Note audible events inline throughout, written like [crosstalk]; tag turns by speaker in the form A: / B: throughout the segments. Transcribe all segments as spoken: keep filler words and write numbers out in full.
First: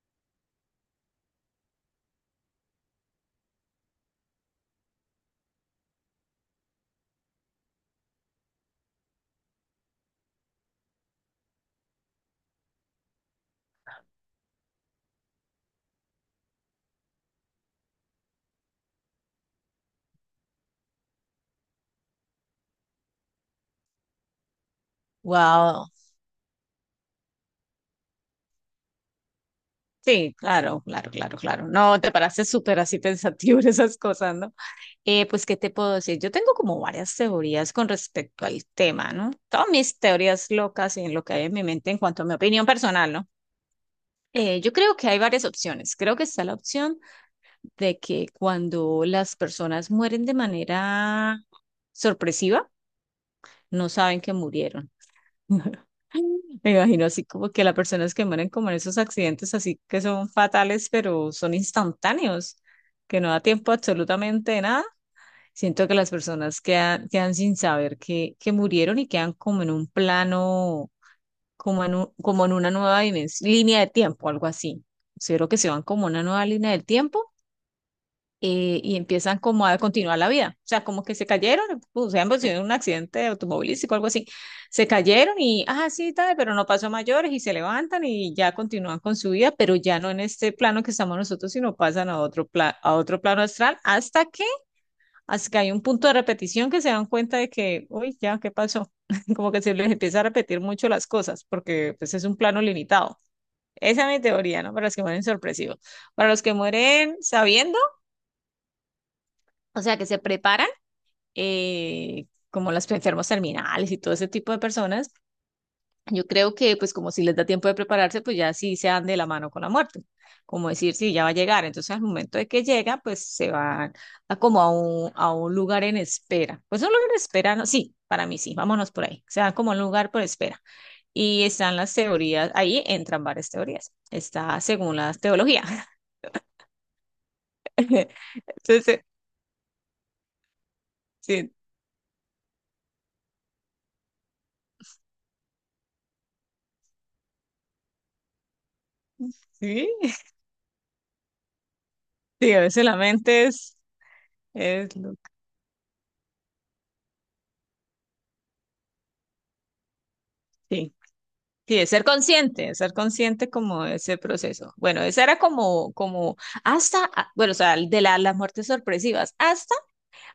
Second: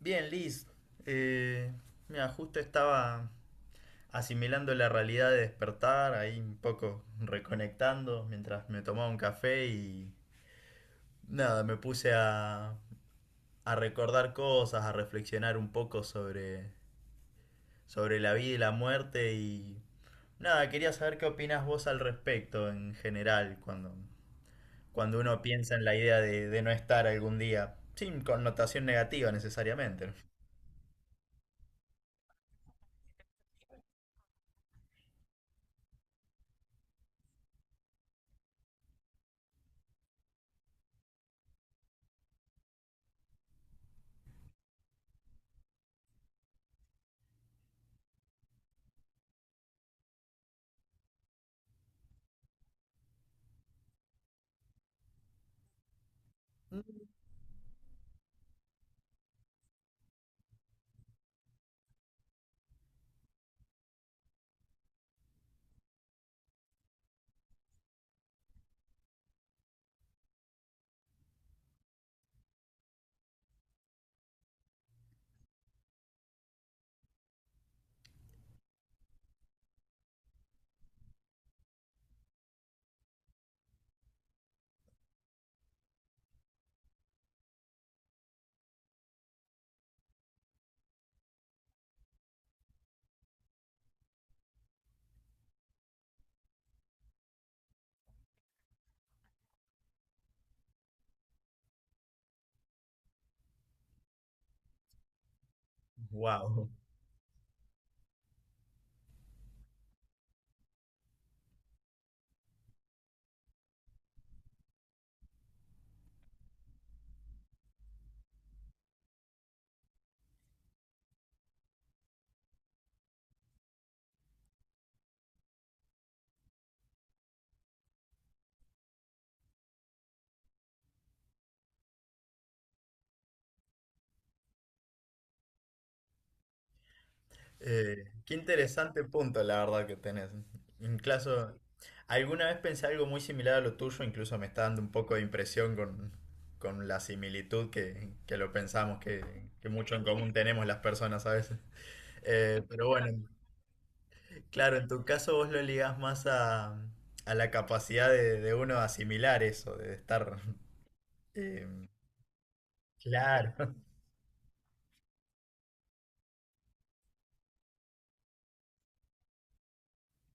A: Bien, Liz. Eh, mira, justo estaba asimilando la realidad de despertar, ahí un poco reconectando mientras me tomaba un café y nada, me puse a, a recordar cosas, a reflexionar un poco sobre, sobre la vida y la muerte y nada, quería saber qué opinas vos al respecto en general cuando, cuando uno piensa en
B: Wow.
A: la idea de, de no estar algún día, sin connotación negativa necesariamente.
B: Sí, claro, claro, claro, claro. No, te paraste súper así pensativo en esas cosas, ¿no? Eh, pues, ¿qué te puedo decir? Yo tengo como varias teorías con respecto al tema, ¿no? Todas mis teorías locas y en lo que hay en mi mente en cuanto a mi opinión personal, ¿no? Eh, yo creo que hay varias opciones. Creo que está la opción de que cuando las personas mueren de manera sorpresiva, no saben que murieron. [laughs] Me imagino así como que las personas que mueren como en esos accidentes así que son fatales, pero son instantáneos, que no da tiempo absolutamente de nada. Siento que las personas quedan, quedan sin saber que, que murieron y quedan como en un plano, como en un- como en una nueva dimens- línea de tiempo, algo así. Considero que se van como a una nueva línea del tiempo eh, y empiezan como a continuar la vida. O sea, como que se cayeron, o sea, pues, en un accidente automovilístico algo así. Se cayeron y, ah, sí, tal, pero no pasó a mayores y se levantan y ya continúan con su vida, pero ya no en este plano que estamos nosotros, sino pasan a otro, pla- a otro plano astral hasta que, hasta que hay un punto de repetición que se dan cuenta de que, uy, ya, ¿qué pasó? [laughs] Como que se les empieza a repetir mucho las cosas porque pues es un plano limitado. Esa es mi teoría, ¿no? Para los que mueren sorpresivos. Para los que
A: Wow.
B: mueren sabiendo, o sea, que se preparan eh, como las enfermos terminales y todo ese tipo de personas, yo creo que pues como si les da tiempo de prepararse, pues ya sí se dan de la mano con la muerte. Como decir, sí, ya va a llegar. Entonces al momento de que llega, pues se van a como a un, a un lugar en espera. Pues un lugar en espera, no, sí, para mí sí, vámonos por ahí. Se dan como a un lugar por espera. Y están las teorías, ahí entran varias teorías. Está según la teología. [laughs]
A: Eh, qué
B: Entonces,
A: interesante punto, la verdad, que tenés.
B: sí,
A: Incluso, alguna vez pensé algo muy similar a lo tuyo, incluso me está dando un poco de impresión con, con la similitud que, que lo pensamos, que, que
B: sí,
A: mucho en común tenemos las personas a veces.
B: sí, a
A: Eh,
B: veces
A: pero
B: la
A: bueno,
B: mente es,
A: claro, en
B: es
A: tu
B: lo-
A: caso vos lo ligás más a, a la capacidad de, de uno de asimilar eso, de estar...
B: sí.
A: eh,
B: Sí, de ser consciente, de ser consciente
A: claro,
B: como de ese proceso. Bueno, esa era como, como hasta, ah, bueno, o sea, de la- las muertes sorpresivas, hasta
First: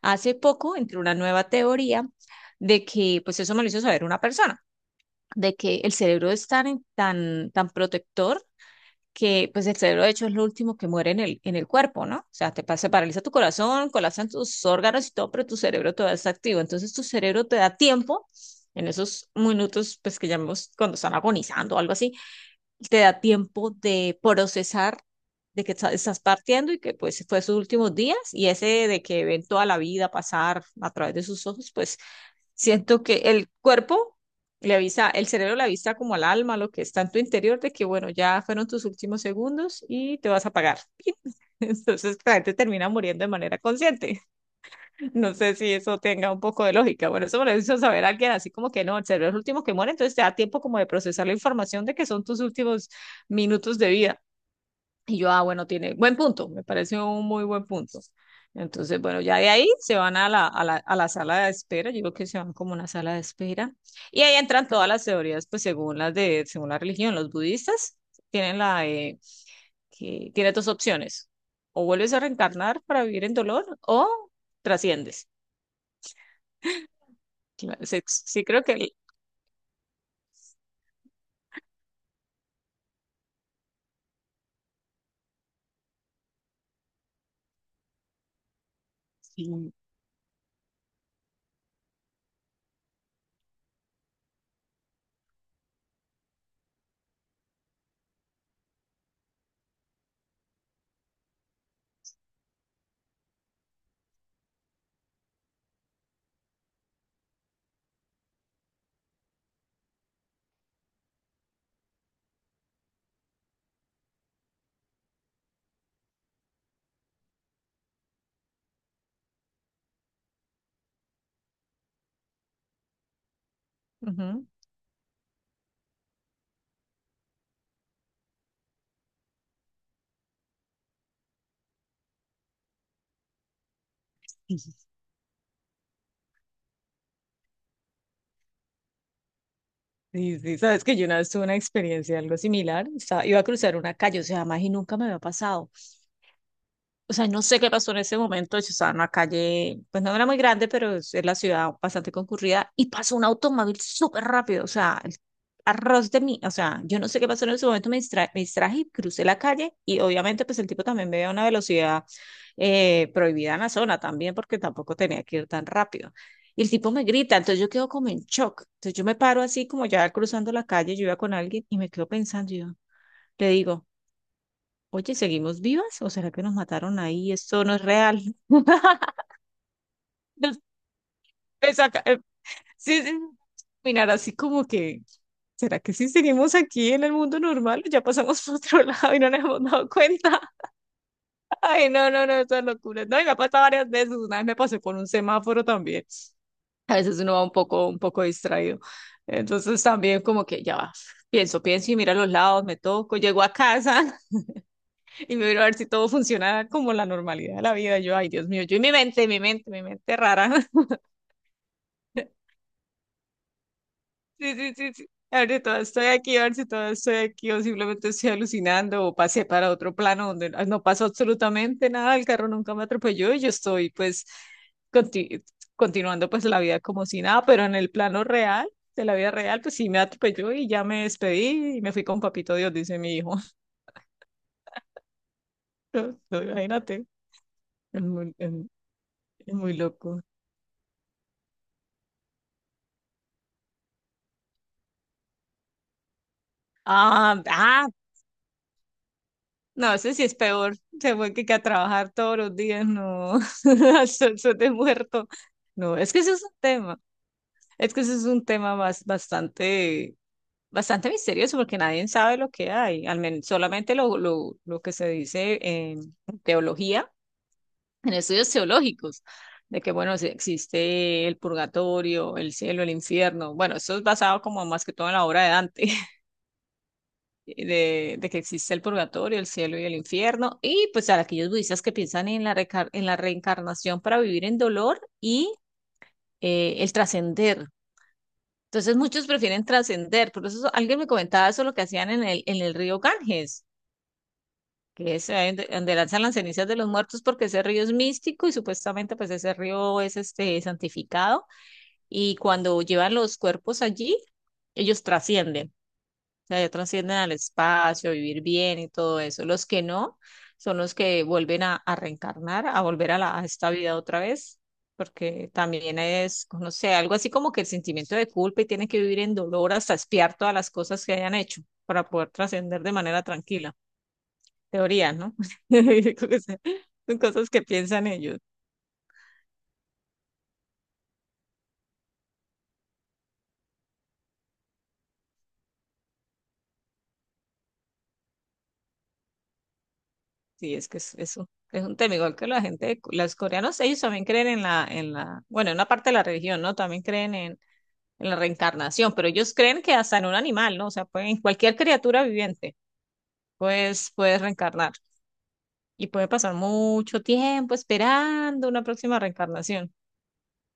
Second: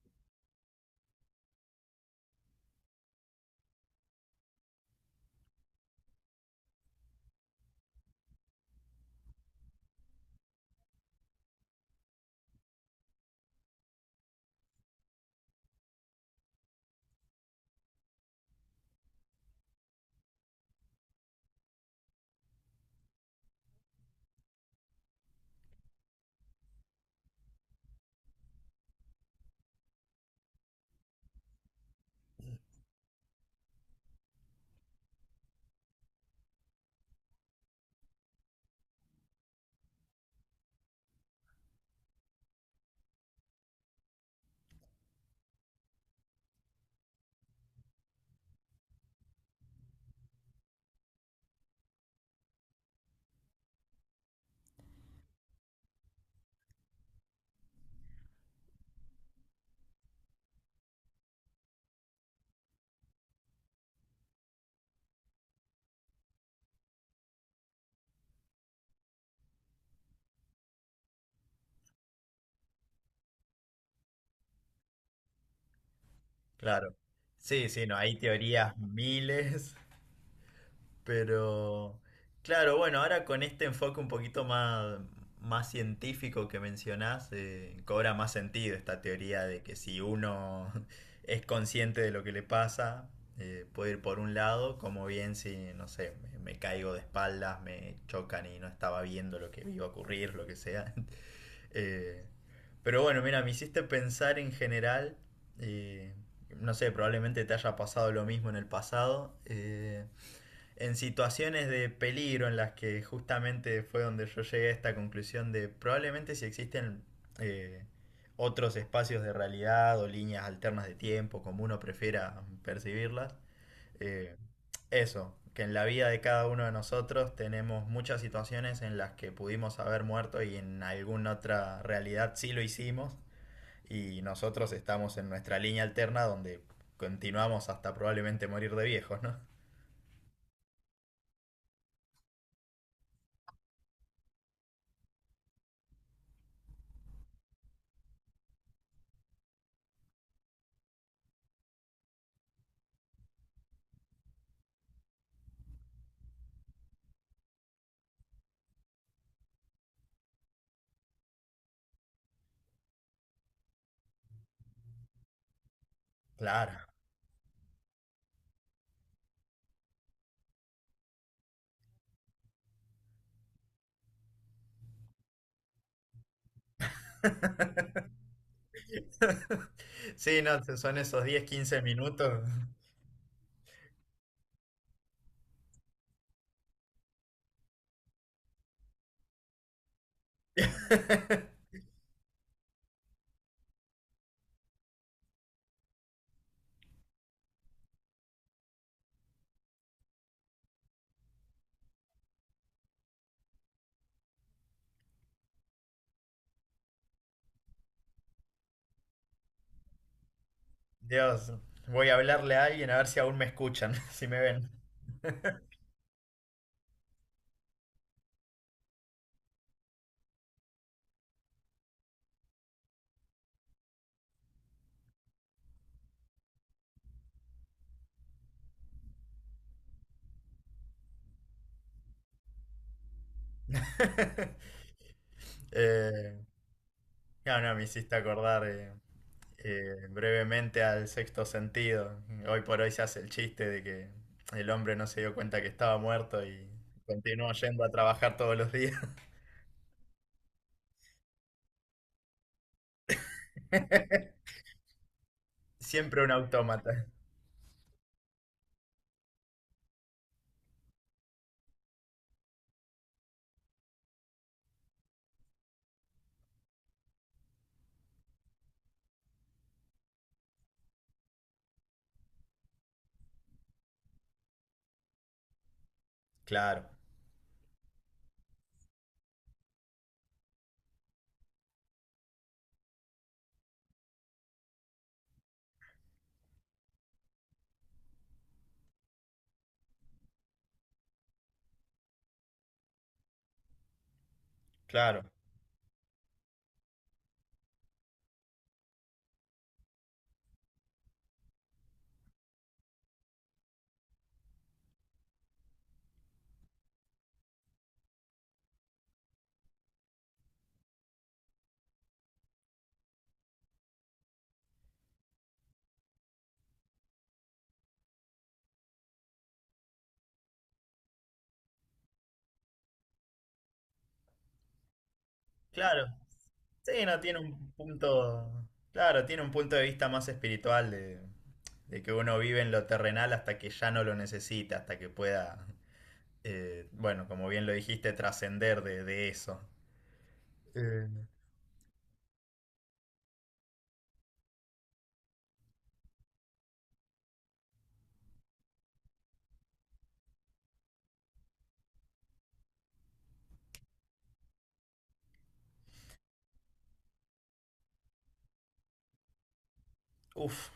B: hace poco entró una nueva teoría de que, pues eso me lo hizo saber una persona, de que el cerebro es tan, en- tan, tan protector que, pues el cerebro de hecho es lo último que muere en el, en el cuerpo, ¿no? O sea, te pasa, paraliza tu corazón, colapsan tus órganos y todo, pero tu cerebro todavía está activo. Entonces tu cerebro te da tiempo en esos minutos, pues que llamamos cuando están agonizando o algo así te da tiempo de procesar de que está- estás partiendo y que pues fue sus últimos días y ese de que ven toda la vida pasar a través de sus ojos, pues siento que el cuerpo le avisa, el cerebro le avisa como al alma, lo que está en tu interior, de que bueno, ya fueron tus últimos segundos y te vas a apagar. [laughs] Entonces la gente termina muriendo de manera consciente. No sé si eso tenga un poco de lógica. Bueno, eso me lo hizo saber alguien así como que no, el cerebro es el último que muere, entonces te da tiempo como de procesar la información de que son tus últimos minutos de vida. Y yo, ah, bueno, tiene buen punto, me parece un muy buen punto. Entonces, bueno, ya de ahí se van a la, a la, a la sala de espera, yo creo que se van como una sala de espera. Y ahí entran todas las teorías, pues según las de, según la religión, los budistas tienen la, eh, que tiene dos opciones, o vuelves a reencarnar para vivir en dolor o trasciendes.
A: [laughs] claro. Sí, sí,
B: Claro,
A: no,
B: sí,
A: hay
B: sí creo que
A: teorías
B: el-
A: miles. Pero, claro, bueno, ahora con este enfoque un poquito más, más científico que mencionás, eh, cobra más sentido esta teoría de
B: sí.
A: que si uno [laughs] es consciente de lo que le pasa, eh, puede ir por un lado, como bien si, no sé, me, me caigo de espaldas, me chocan y no estaba viendo lo que iba a ocurrir, lo que sea. [laughs] Eh, pero bueno, mira, me hiciste pensar en general, eh, no sé, probablemente te haya pasado lo mismo en el pasado. Eh, en situaciones de peligro en las que justamente fue donde yo llegué a esta conclusión de probablemente si existen eh, otros espacios de realidad o líneas alternas de tiempo, como uno prefiera percibirlas, eh,
B: Ujú.
A: eso, que en la vida de cada uno de nosotros tenemos muchas situaciones en las que pudimos haber muerto y en alguna otra realidad sí lo hicimos y nosotros estamos en nuestra línea alterna donde continuamos hasta probablemente morir de viejos, ¿no?
B: Sí, sí, sabes que yo una vez tuve una experiencia algo similar. Estaba- iba a cruzar una calle, o sea, más y nunca me había pasado. O sea, no sé qué pasó en ese momento, yo estaba en una calle, pues no era muy grande, pero es es la ciudad bastante concurrida, y pasó un automóvil súper rápido, o sea, el arroz de mí, o sea, yo no sé qué pasó en ese momento, me distra- me distraje, y crucé la calle, y obviamente pues el tipo también me veía a una velocidad eh, prohibida en la zona también, porque tampoco tenía que ir tan rápido. Y el
A: Claro.
B: tipo me grita, entonces yo quedo como en shock. Entonces yo me paro así como ya cruzando la calle, yo iba con alguien y me quedo pensando, y yo le digo, oye, ¿seguimos vivas? ¿O será que nos mataron ahí? Esto no es real. [laughs]
A: [laughs] Sí, no, son esos diez, quince
B: Empecé a ca- eh,
A: minutos.
B: Sí, sí. Mirar así como que, ¿será que sí seguimos aquí en el mundo normal? O ya pasamos [laughs] por otro lado y no nos hemos dado cuenta. [laughs] Ay, no, no, no, eso es locura. No, y me ha pasado varias veces. Una vez me pasé por un semáforo también. A veces uno va un poco, un poco distraído. Entonces también como que ya va. Pienso, pienso y miro a los lados, me toco, llego a casa. Y me miro a ver si todo funciona como la normalidad de la vida. Yo, ay, Dios mío, yo y mi mente, mi mente, mi mente rara. [laughs]
A: Dios, voy a hablarle a alguien a ver si aún me escuchan, [laughs] si me
B: Sí,
A: ven.
B: sí, sí, sí. A ver si todo estoy aquí, a ver si todo estoy aquí, o simplemente estoy alucinando, o pasé para otro plano donde no no pasó absolutamente nada, el carro nunca me atropelló y yo estoy, pues, conti- continuando, pues, la vida como si nada, pero en el plano real, de la vida real, pues sí me atropelló y ya me despedí y me fui con papito Dios, dice mi hijo.
A: [laughs]
B: [laughs] No,
A: Eh,
B: no, imagínate,
A: no, no, me
B: es
A: hiciste
B: muy, es-
A: acordar eh,
B: es muy
A: eh,
B: loco.
A: brevemente al sexto sentido. Hoy por hoy se hace el chiste de que el hombre no se dio cuenta que estaba muerto y
B: Ah,
A: continuó yendo
B: ah,
A: a trabajar todos los días. [laughs]
B: no, ese sí es peor. Se fue que, que a trabajar todos los días, no, [laughs] al sol, sol de muerto. No, es que
A: Siempre un
B: ese es un tema.
A: autómata.
B: Es que ese es un tema más, bastante, bastante misterioso porque nadie sabe lo que hay. Al menos solamente lo, lo, lo que se dice en teología, en estudios teológicos, de que, bueno, si existe el purgatorio, el cielo, el infierno. Bueno, eso es basado como más que todo en la obra de Dante.
A: Claro,
B: eh, de, de que existe el purgatorio, el cielo y el infierno, y pues a aquellos budistas que piensan en la, recar- en la reencarnación para vivir en dolor y eh, el trascender. Entonces muchos prefieren trascender, por eso alguien me comentaba eso lo que hacían en el, en el río Ganges, que
A: claro.
B: es ahí donde, donde lanzan las cenizas de los muertos porque ese río es místico y supuestamente pues ese río es este santificado y cuando llevan los cuerpos allí, ellos trascienden. Sea, ya trascienden al espacio, vivir bien y todo eso. Los que no son los que vuelven a, a reencarnar, a volver a, la, a esta vida otra vez, porque también es, no sé, algo así como que el sentimiento de culpa y tienen que vivir en dolor hasta espiar todas las cosas que hayan hecho para poder trascender de manera tranquila. Teoría, ¿no? [laughs]
A: Claro.
B: Yo creo que Son
A: Sí,
B: son
A: no, tiene
B: cosas que
A: un
B: piensan ellos.
A: punto, claro, tiene un punto de vista más espiritual de, de que uno vive en lo terrenal hasta que ya no lo necesita, hasta que pueda, eh, bueno, como bien lo dijiste, trascender de, de eso.
B: Sí, es que
A: Eh,
B: es, es un, es un tema igual que la gente, de- Cu- los coreanos, ellos también creen en la, en la, bueno, en una parte de la religión, ¿no? También creen en la reencarnación, pero ellos creen que hasta en un animal, ¿no? O sea, pueden, cualquier criatura viviente, pues puedes reencarnar y puede pasar mucho tiempo esperando una próxima reencarnación
A: Uf,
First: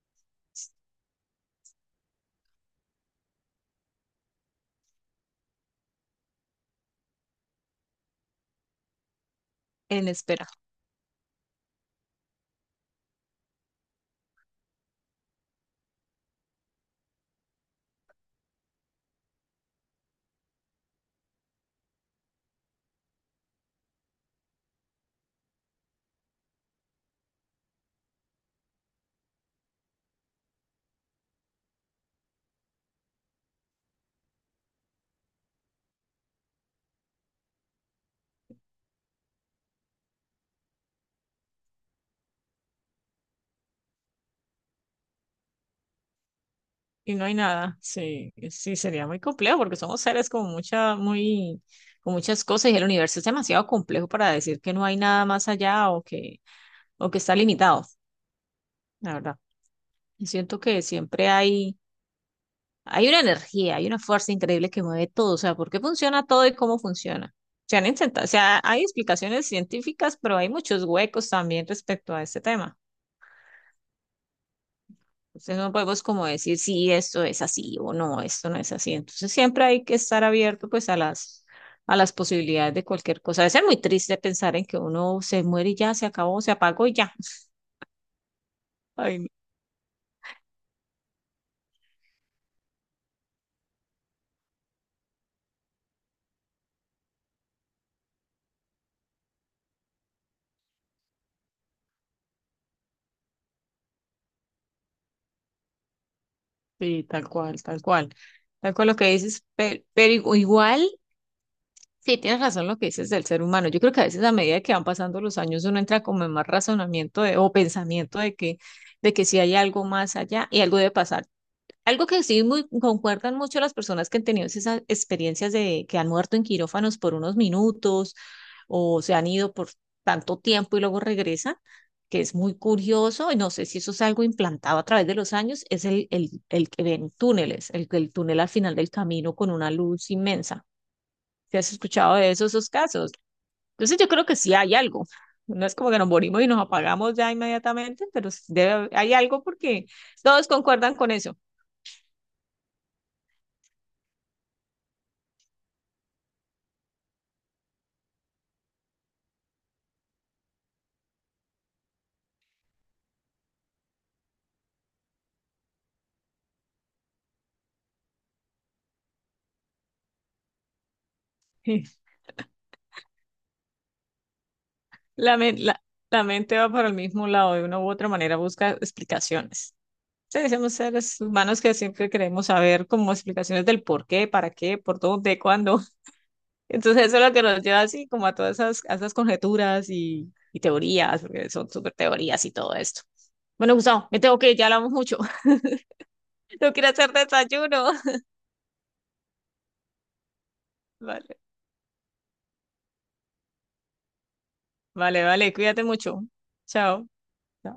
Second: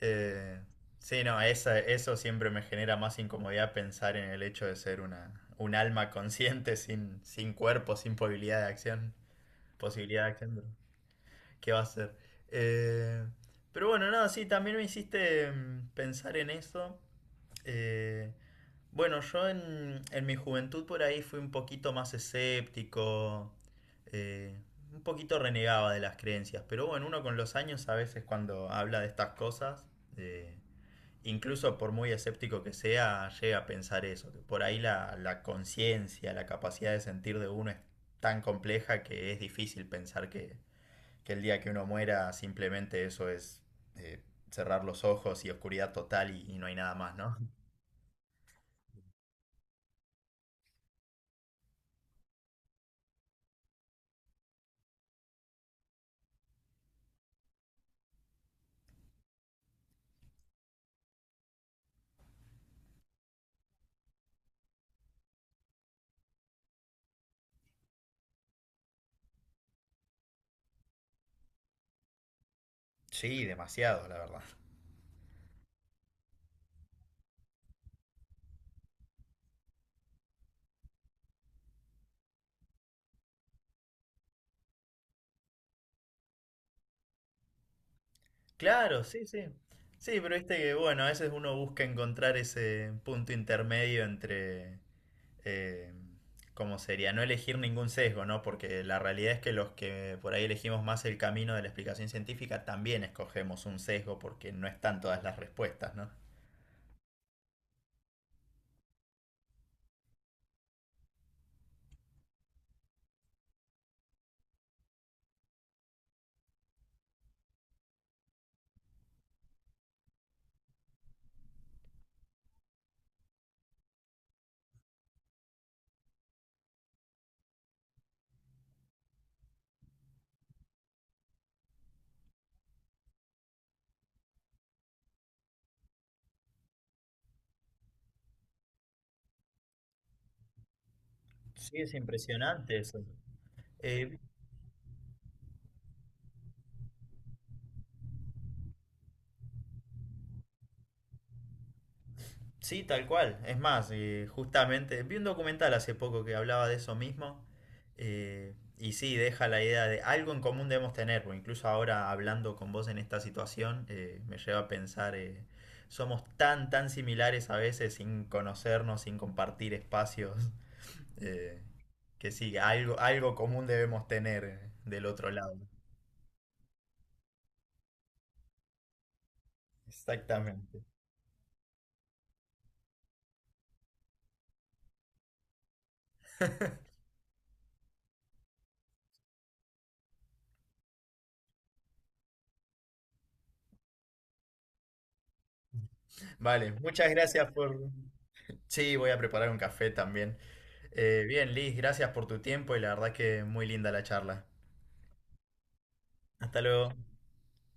A: eh, sí, no, esa- eso siempre me genera más incomodidad pensar en el hecho de ser una, un alma consciente sin, sin cuerpo, sin posibilidad de acción,
B: en
A: posibilidad de
B: espera
A: acción. ¿Qué va a ser? Eh, pero bueno, nada, sí, también me hiciste mm, pensar en eso. Eh, bueno, yo en, en mi juventud por ahí fui un poquito más escéptico, eh, un poquito renegaba de las creencias, pero bueno, uno con los años a veces cuando habla de estas cosas, eh, incluso por muy escéptico que sea, llega a pensar eso, que por ahí la, la conciencia, la capacidad de sentir de uno es tan compleja que es difícil pensar que que el día que uno muera simplemente eso es eh, cerrar los ojos y oscuridad total y, y no hay nada
B: y
A: más,
B: no hay
A: ¿no?
B: nada. Sí, sí, sería muy complejo porque somos seres con mucha, muy, con muchas cosas y el universo es demasiado complejo para decir que no hay nada más allá o que, o que está limitado, la verdad. Yo siento que siempre hay hay una energía, hay una fuerza increíble que mueve todo, o sea, ¿por qué funciona todo y cómo funciona? Se han intentado, o sea, hay explicaciones científicas, pero hay muchos huecos también respecto a este tema.
A: Sí, demasiado, la verdad.
B: Entonces no podemos como decir si esto es así o no, esto no es así. Entonces siempre hay que estar abierto pues a las a las posibilidades de cualquier cosa. A veces es muy triste pensar en que uno se muere y ya se acabó, se apagó y ya.
A: Claro,
B: Ay,
A: sí,
B: no.
A: sí. Sí, pero viste que, bueno, a veces uno busca encontrar ese punto intermedio entre, eh, ¿cómo sería? No elegir ningún sesgo, ¿no? Porque la realidad es que los que por ahí elegimos más el camino de la explicación científica también escogemos un sesgo porque no están todas las respuestas, ¿no?
B: Sí, tal cual, tal cual. Tal cual lo que dices, pe- pero, igu- igual sí, tienes razón lo que dices del ser humano. Yo creo que a veces a medida que van pasando los años uno entra como en más razonamiento de- o pensamiento de que, de que sí hay algo más allá y algo debe pasar. Algo que sí muy, concuerdan mucho las personas que han tenido esas experiencias de que han muerto en quirófanos por unos minutos o se han ido por tanto tiempo y luego regresan, que es muy curioso y no sé si eso es algo implantado a través de los años, es el, el, el que ven túneles, el, el túnel al final del camino con una luz inmensa si has
A: Sí, es
B: escuchado de esos, esos
A: impresionante eso.
B: casos. Entonces yo
A: Eh,
B: creo que sí hay algo. No es como que nos morimos y nos apagamos ya inmediatamente, pero sí debe- hay algo porque todos concuerdan con eso. [laughs]
A: Sí, tal cual. Es más, eh, justamente vi un documental hace poco que hablaba de eso mismo. Eh, y sí, deja la idea de algo en común debemos tener, porque incluso ahora hablando con vos en esta situación, eh, me lleva a pensar, eh, somos tan, tan similares a veces sin conocernos, sin compartir espacios, eh,
B: Sí.
A: que sí, algo, algo común debemos tener eh, del otro
B: La,
A: lado.
B: men- la- la mente va para el mismo lado, de una u otra manera busca explicaciones. Sí, somos
A: Exactamente.
B: seres humanos que siempre queremos saber como explicaciones del por qué, para qué, por dónde, cuándo. [laughs] Entonces eso es lo que nos lleva así como a todas esas, a esas conjeturas y, y teorías, porque son súper teorías y todo esto. Bueno, Gustavo, me tengo que ir, ya hablamos mucho. [laughs]
A: Vale,
B: No quiero
A: muchas
B: hacer
A: gracias por...
B: desayuno. [laughs]
A: Sí, voy a preparar un café también. Eh,
B: Vale,
A: bien, Liz, gracias por tu tiempo y la verdad que muy linda la charla.
B: vale, vale, cuídate mucho.
A: Hasta luego.
B: Chao.